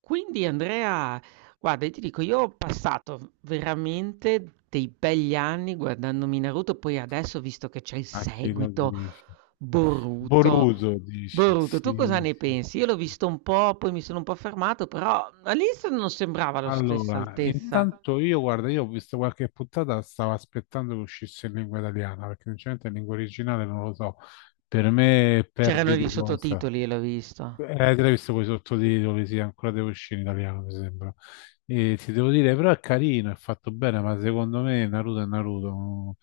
Quindi Andrea, guarda, io ti dico, io ho passato veramente dei begli anni guardandomi Naruto, poi adesso visto che c'è il A chi lo seguito, dici? Boruto. Boruto dici? Boruto, tu cosa Sì, ne sì. pensi? Io l'ho visto un po', poi mi sono un po' fermato, però all'inizio non sembrava la stessa Allora, altezza. intanto io, guarda, io ho visto qualche puntata, stavo aspettando che uscisse in lingua italiana, perché sinceramente in lingua originale non lo so. Per me C'erano perde gli di cosa. sottotitoli e l'ho visto. Te l'hai visto con i sottotitoli, sì, ancora devo uscire in italiano, mi sembra. E ti devo dire, però è carino, è fatto bene, ma secondo me Naruto è Naruto, non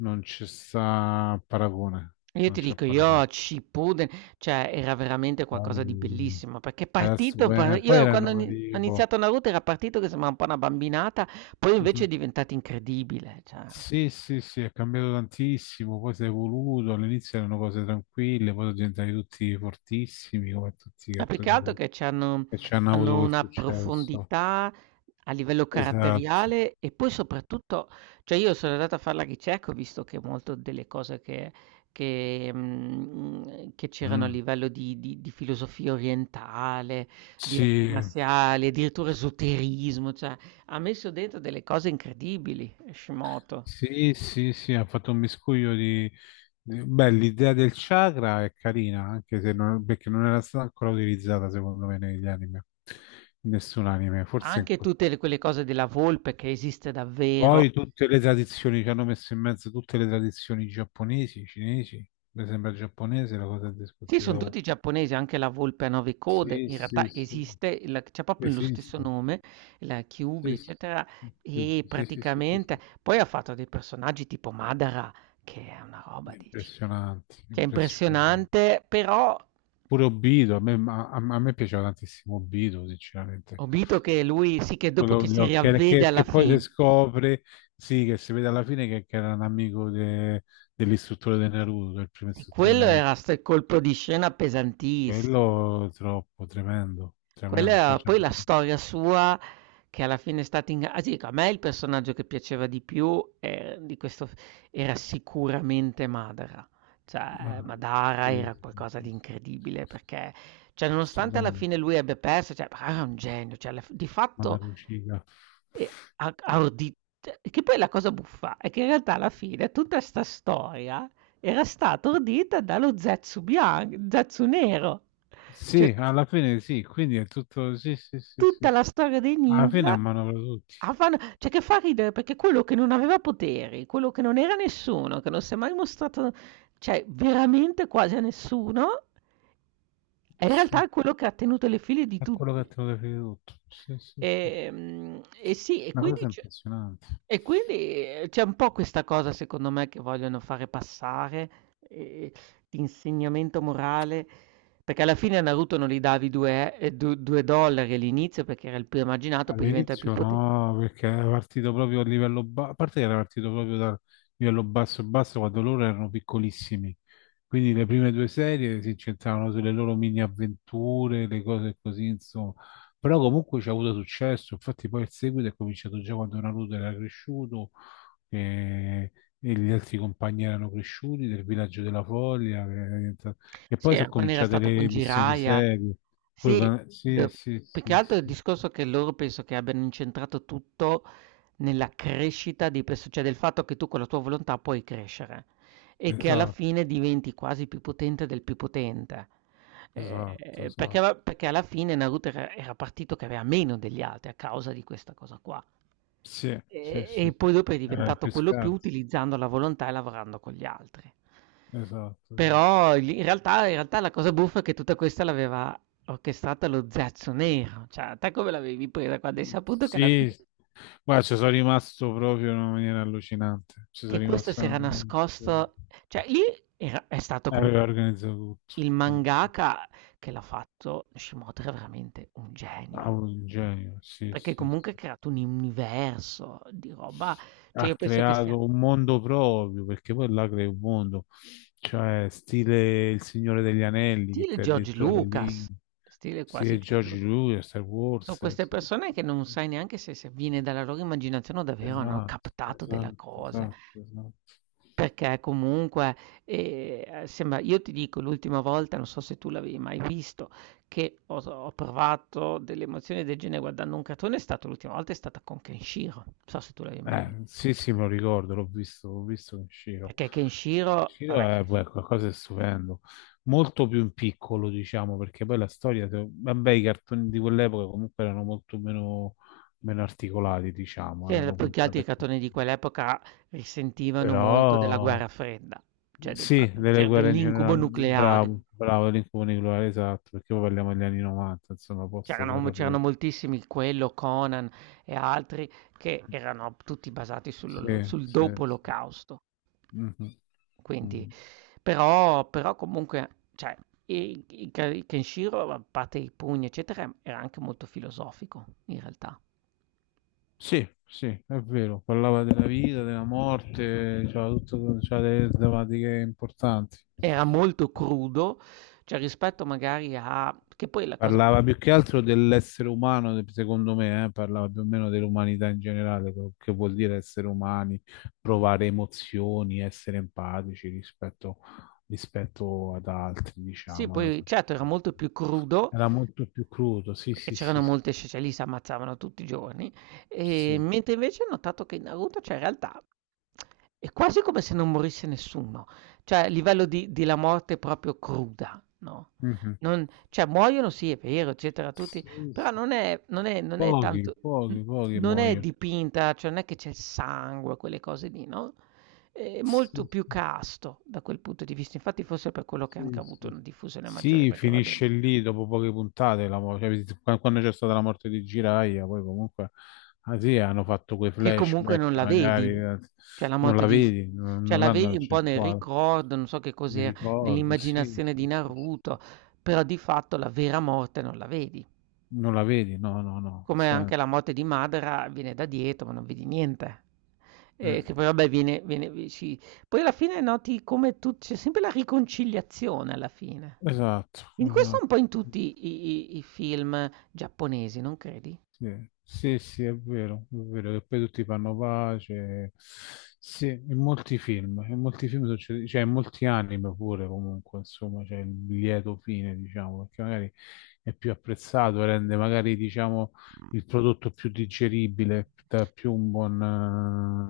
ci sta paragone, Io non ti c'è dico, io a paragone. Shippuden, cioè era veramente qualcosa di Poi, bellissimo, perché è partito, poi io era il quando 9 ho vivo. iniziato Naruto era partito che sembrava un po' una bambinata, poi invece Mhm. è diventato incredibile, cioè. Sì, sì, sì, è cambiato tantissimo, poi si è evoluto, all'inizio erano cose tranquille, poi sono diventati tutti fortissimi, come tutti i Ma più che altro cartoni che c'hanno che ci hanno avuto hanno quel una successo. profondità a livello Esatto. caratteriale e poi soprattutto, cioè, io sono andato a fare la ricerca, ho visto che molto delle cose che c'erano a Mm. livello di filosofia orientale, di arti Sì, marziali, addirittura esoterismo, cioè ha messo dentro delle cose incredibili Hashimoto. sì, sì, sì, ha fatto un miscuglio di. Beh, l'idea del chakra è carina, anche se non, perché non era stata ancora utilizzata, secondo me, negli anime, in nessun anime, forse in. Anche tutte le quelle cose della volpe che esiste davvero. Poi tutte le tradizioni ci hanno messo in mezzo tutte le tradizioni giapponesi, cinesi, mi sembra giapponese la cosa del Sì, discorso son della U. tutti giapponesi, anche la volpe a 9 code Sì, in realtà sì, sì, esiste, il c'ha proprio lo stesso esiste. nome, la Kyuubi, Sì, sì, eccetera, di più. e Sì, sì, sì, sì, praticamente sì. poi ha fatto dei personaggi tipo Madara, che è una roba dici Impressionante, cioè impressionante. impressionante, però Pure Obito, a, me, a, a me piaceva tantissimo Obito, sinceramente. ho visto che lui sì, che dopo Quello- che si lo- che, riavvede che- alla che poi si fin. scopre, sì, che si vede alla fine che era un amico dell'istruttore di Naruto, del primo Sì, istruttore di quello Naruto. era 'sto colpo di scena pesantissimo. Quello è troppo tremendo, tremendo. Cioè, Quella cioè, poi la storia sua che alla fine è stata inga, ah, ti dico, a me il personaggio che piaceva di più, di questo f era sicuramente Madara. Cioè, ma, Madara eh, era qualcosa di incredibile perché, cioè, sto nonostante alla bene, fine lui abbia perso, cioè, Madara era un genio, cioè, alla f di ma da fatto, Lucia. ehm, ha ordi, cioè, che poi la cosa buffa è che in realtà alla fine tutta 'sta storia era stata ordita dallo Zetsu nero. Cioè, Sì, alla fine sì, quindi è tutto, sì, sì, sì, sì, tutta sì. la storia dei Alla fine a ninja mano tutti. a fan, cioè che fa ridere perché quello che non aveva poteri, quello che non era nessuno, che non si è mai mostrato, cioè veramente quasi a nessuno, e in Sì, realtà è quello che ha tenuto le file di è quello che tutti. te lo definito tutto. Sì, sì, sì, sì. E sì, e Una quindi cosa impressionante. e quindi, c'è un po' questa cosa secondo me che vogliono fare passare, di insegnamento morale, perché alla fine a Naruto non gli davi 2 e du 2 dollari all'inizio perché era il più emarginato, poi diventa il più All'inizio pote. no, perché era partito proprio a livello basso, a parte che era partito proprio da livello basso e basso quando loro erano piccolissimi, quindi le prime due serie si incentravano sulle loro mini avventure, le cose così, insomma, però comunque ci ha avuto successo, infatti poi il seguito è cominciato già quando Naruto era cresciuto e, e gli altri compagni erano cresciuti del villaggio della Foglia, che era diventato, e Sì, poi sono era quando era cominciate stato con le missioni Jiraiya. serie. Pure Sì, sì, d sì, più che sì, altro sì. il discorso che loro penso che abbiano incentrato tutto nella crescita di perso, cioè del fatto che tu con la tua volontà puoi crescere e che alla Esatto. fine diventi quasi più potente del più potente. Esatto, esatto. Perché alla fine Naruto era, era partito che aveva meno degli altri a causa di questa cosa qua. Sì, sì, E sì, poi dopo è era il diventato più quello più scarso. utilizzando la volontà e lavorando con gli altri. Esatto, esatto. Però lì in realtà la cosa buffa è che tutta questa l'aveva orchestrata lo Zaczo Nero, cioè a te come l'avevi presa quando hai saputo che alla fine Sì, guarda, ci sono rimasto proprio in una maniera allucinante. Ci sono che questo rimasto si in una era maniera. nascosto, cioè lì è stato comunque Aveva organizzato tutto. il mangaka che l'ha fatto, Shimoto era veramente un genio, Bravo, un genio, sì, perché sì, sì. comunque ha creato un universo di roba, cioè io Ha penso che sia creato un mondo proprio, perché poi là crea un mondo. Cioè, stile Il Signore degli Anelli, che stile crea George addirittura le Lucas, lingue. stile quasi Stile George George Lucas. Lucas, Star Son Wars. queste Sì. persone che non sai neanche se viene dalla loro immaginazione o davvero hanno Esatto, captato della esatto, cosa, esatto, esatto. perché comunque, sembra, io ti dico l'ultima volta, non so se tu l'avevi mai visto, che ho provato delle emozioni del genere guardando un cartone è stato l'ultima volta è stata con Kenshiro. Non so se tu l'avevi mai vi, Sì, sì, me lo ricordo, l'ho visto in Shiro. perché Kenshiro Shiro vabbè è, Kenshi, beh, qualcosa di stupendo, molto più in piccolo, diciamo, perché poi la storia, vabbè, i cartoni di quell'epoca comunque erano molto meno, meno articolati, diciamo, sì, erano più che altro i puntate più. cartoni di quell'epoca risentivano Però, molto della guerra fredda, cioè del sì, fatto delle c'era guerre in dell'incubo generale, nucleare. bravo, bravo, l'incubo nucleare, esatto, perché poi parliamo degli anni 90, insomma, post guerra C'erano fredda. moltissimi, quello, Conan e altri, che erano tutti basati Sì, sul sì, dopo sì. l'olocausto. Mhm, Quindi mhm. però comunque, cioè, i Kenshiro, a parte i pugni eccetera, era anche molto filosofico in realtà. Sì, sì, è vero, parlava della vita, della morte, c'era tutto, c'era delle tematiche importanti. Era molto crudo, cioè rispetto magari a che poi la cosa, Parlava più che altro dell'essere umano, secondo me, parlava più o meno dell'umanità in generale, quello che vuol dire essere umani, provare emozioni, essere empatici rispetto, rispetto ad altri, sì, diciamo, alla poi certo era società. molto più crudo. Era molto più crudo, sì, Perché sì, sì, c'erano sì. molte scese lì s'ammazzavano tutti i giorni, Sì. mentre invece ho notato che in Naruto, cioè in realtà è quasi come se non morisse nessuno, cioè a livello di la morte proprio cruda, no, Mhm. non, cioè muoiono sì è vero eccetera tutti, Sì, però sì. non è Pochi, tanto, n pochi, pochi non è muoiono. dipinta, cioè non è che c'è il sangue, quelle cose lì, no, è molto Sì, più casto da quel punto di vista, infatti forse è per quello che ha anche sì, avuto sì, una sì. diffusione maggiore, Sì, perché va bene. finisce lì dopo poche puntate, la cioè, quando c'è stata la morte di Jiraiya, poi comunque, ah sì, hanno fatto quei Che comunque non flashback, la magari vedi. Cioè la non morte la di s vedi, non, cioè non la l'hanno vedi un po' nel accentuato. ricordo, non so che Mi cos'era, ricordo, sì, nell'immaginazione di sì, sì, sì. Naruto, però di fatto la vera morte non la vedi. Non la vedi? No, no, no. Come Sì. anche la morte di Madara viene da dietro, ma non vedi niente. Mm. Che poi vabbè viene viene vi ci, poi alla fine noti come tu c'è sempre la riconciliazione alla fine. Esatto, In questo esatto. un po' in Sì. tutti i film giapponesi, non credi? Sì, sì, sì, è vero che poi tutti fanno pace. Sì, in molti film succede, cioè in molti anime pure comunque, insomma, c'è il lieto fine, diciamo, perché magari è più apprezzato, rende magari, diciamo, il prodotto più digeribile, dà più un buon.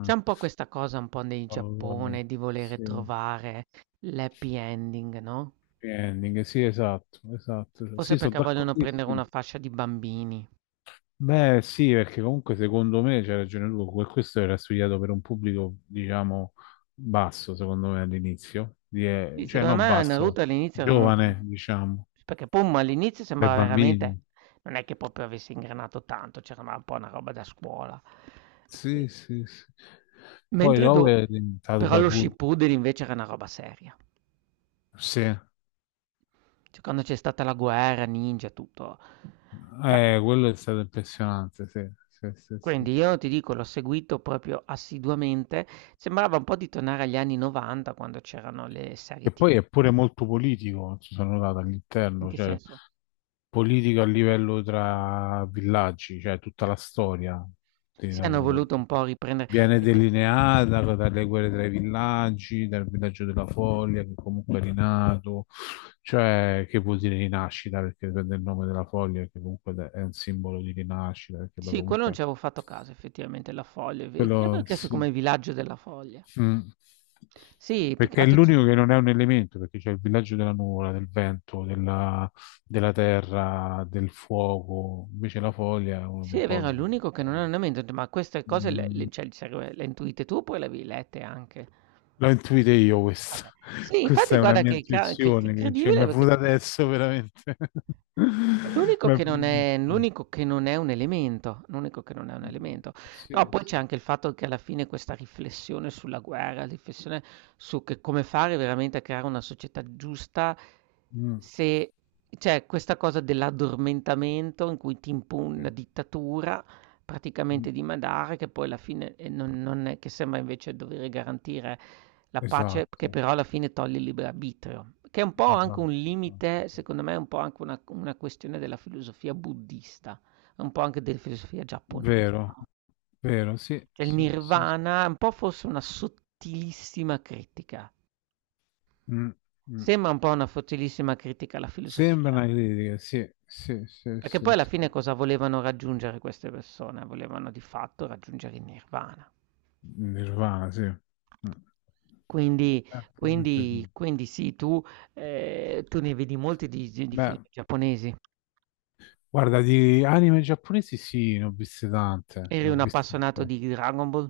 C'è un po' questa cosa un po' nei Oh, vabbè, Giappone di volere sì, trovare l'happy ending, no, happy ending, sì, esatto, esatto. forse Sì, sono perché vogliono prendere d'accordissimo. una fascia di bambini. Beh, sì, perché comunque secondo me c'è ragione tu, questo era studiato per un pubblico, diciamo, basso, secondo me all'inizio, Sì, cioè secondo no, me Naruto basso, all'inizio era molto, giovane, diciamo, perché Pum all'inizio per sembrava veramente bambini. non è che proprio avesse ingranato tanto, c'era ma un po' una roba da scuola. E, Sì, sì, sì. Poi mentre do dopo è diventato però per lo adulti. Shippuden invece era una roba seria. Sì, Cioè quando c'è stata la guerra, ninja, tutto. Cioè, quello è stato impressionante, sì, sì, sì, sì, quindi sì. io ti dico, l'ho seguito proprio assiduamente, sembrava un po' di tornare agli anni '90 quando c'erano le serie E poi TV. è pure molto politico, ci sono notato In all'interno, che cioè senso? politico a livello tra villaggi, cioè tutta la storia di Sì, hanno Naruto. voluto un po' riprendere, Viene cioè que delineata dalle guerre tra i villaggi, dal villaggio della Foglia che comunque è rinato, cioè che vuol dire rinascita perché prende il nome della Foglia che comunque è un simbolo di rinascita perché poi sì, quello non comunque ci avevo fatto caso effettivamente, La Foglia, è ve, io avevo quello chiesto come sì. il villaggio della Foglia. Mm. Sì, più che Perché è altro c l'unico che non è un elemento, perché c'è il villaggio della nuvola, del vento, della, della terra, del fuoco. Invece la foglia è uno sì dei è vero, è pochi. l'unico che non ha un ambiente, ho detto: "Ma queste cose le Mm. cioè il serve le hai intuite tu oppure le avevi lette anche?" L'ho intuita io questa. Okay. Sì, infatti Questa è una guarda mia che ca che intuizione che, cioè, incredibile mi è perché venuta effettiva. adesso veramente. L'unico Ma. che non è l'unico che non è un elemento, l'unico che non è un elemento. No, Sì, poi sì. c'è anche il fatto che alla fine questa riflessione sulla guerra, riflessione su che come fare veramente a creare una società giusta, Mm. se c'è questa cosa dell'addormentamento in cui ti impone una Sì. dittatura Mm. praticamente dimandare, che poi alla fine non, non è che sembra invece dover garantire la pace, che Esatto, però alla fine toglie il libero arbitrio, che è un po' anche esatto, un limite, esatto. secondo me, è un po' anche una questione della filosofia buddista, un po' anche della filosofia giapponese. Vero, No? vero, sì, Cioè il sì, sì. Sì. nirvana è un po' forse una sottilissima critica. Mm, mm. Sembra un po' una sottilissima critica alla Sembra filosofia. una critica, sì, sì, sì, Perché poi sì, alla sì. fine cosa volevano raggiungere queste persone? Volevano di fatto raggiungere il nirvana. Nirvana, sì. Mm. Quindi Probabilmente quindi sì. quindi sì, tu ne vedi molti di film Beh, giapponesi. guarda, di anime giapponesi sì, ne ho viste tante, Eri ne ho un viste un appassionato po'. di Dragon Ball?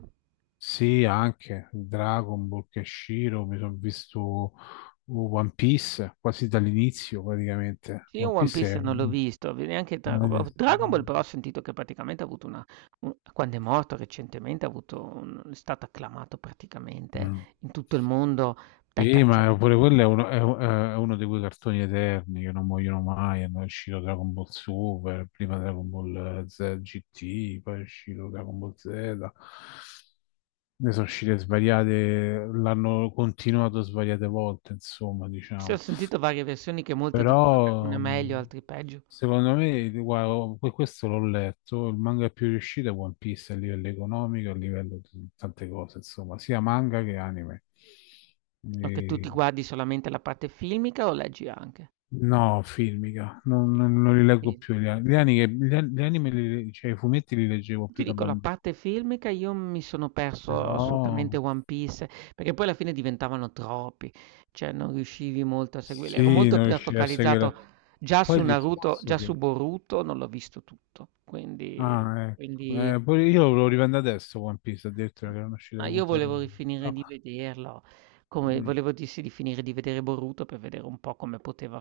Sì, anche Dragon Ball, Kenshiro, mi sono visto One Piece quasi dall'inizio praticamente. Sì, io One One Piece Piece è. non l'ho visto, ve neanche Dragon Ball. Dragon Ball però ho sentito che praticamente ha avuto una, un quando è morto recentemente ha avuto un è stato acclamato praticamente Mm. in tutto il mondo dai Sì, ma calciato, pure quello è uno, è uno di quei cartoni eterni che non muoiono mai. È uscito Dragon Ball Super, prima Dragon Ball Z GT, poi è uscito Dragon Ball Z. Ne sono uscite svariate, l'hanno continuato svariate volte, insomma, sì, ho diciamo. sentito varie versioni che molti dicono che alcune è Però, meglio, altri peggio. secondo me, guarda, questo l'ho letto, il manga più riuscito è One Piece a livello economico, a livello di tante cose, insomma, sia manga che anime. O che tu ti guardi solamente la parte filmica o leggi anche? No, filmica, non, non li leggo Sì. più gli anime, gli an- gli anime li- cioè i fumetti li leggevo Ti più da dico la bambino, parte filmica io mi sono perso assolutamente però One Piece, perché poi alla fine diventavano troppi, cioè non riuscivi molto a seguirli. Ero sì, molto non più è riuscirei a focalizzato vero, seguire. già Poi su il Naruto, già discorso su che. Boruto, non l'ho visto tutto, quindi, Ah, ecco, poi io lo riprendo adesso One Piece, addirittura che erano uscite ma le io puntate. volevo rifinire No, di vederlo, come mm, volevo dirsi di finire di vedere Boruto per vedere un po' come poteva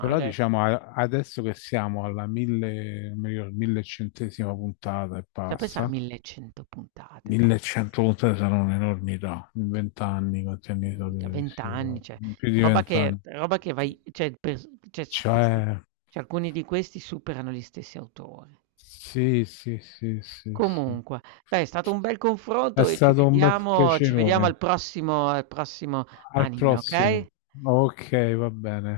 però diciamo adesso che siamo alla mille, non mi ricordo, millecentesima puntata e Da pensare a passa, 1100 puntate, pazzi. 1183 sarà un'enormità, in vent'anni, quanti anni Mhmm, sono Mica che 20 anni, riuscirò? cioè In più di roba che vent'anni. roba che vai cioè pers cioè s questi, Cioè, cioè alcuni di questi superano gli stessi autori. sì, sì, sì, sì, sì. Comunque, dai, è stato un bel È confronto e ci stato un bel vediamo ci vediamo piacerone. al prossimo, Al anime, prossimo. okay? Ok, va bene.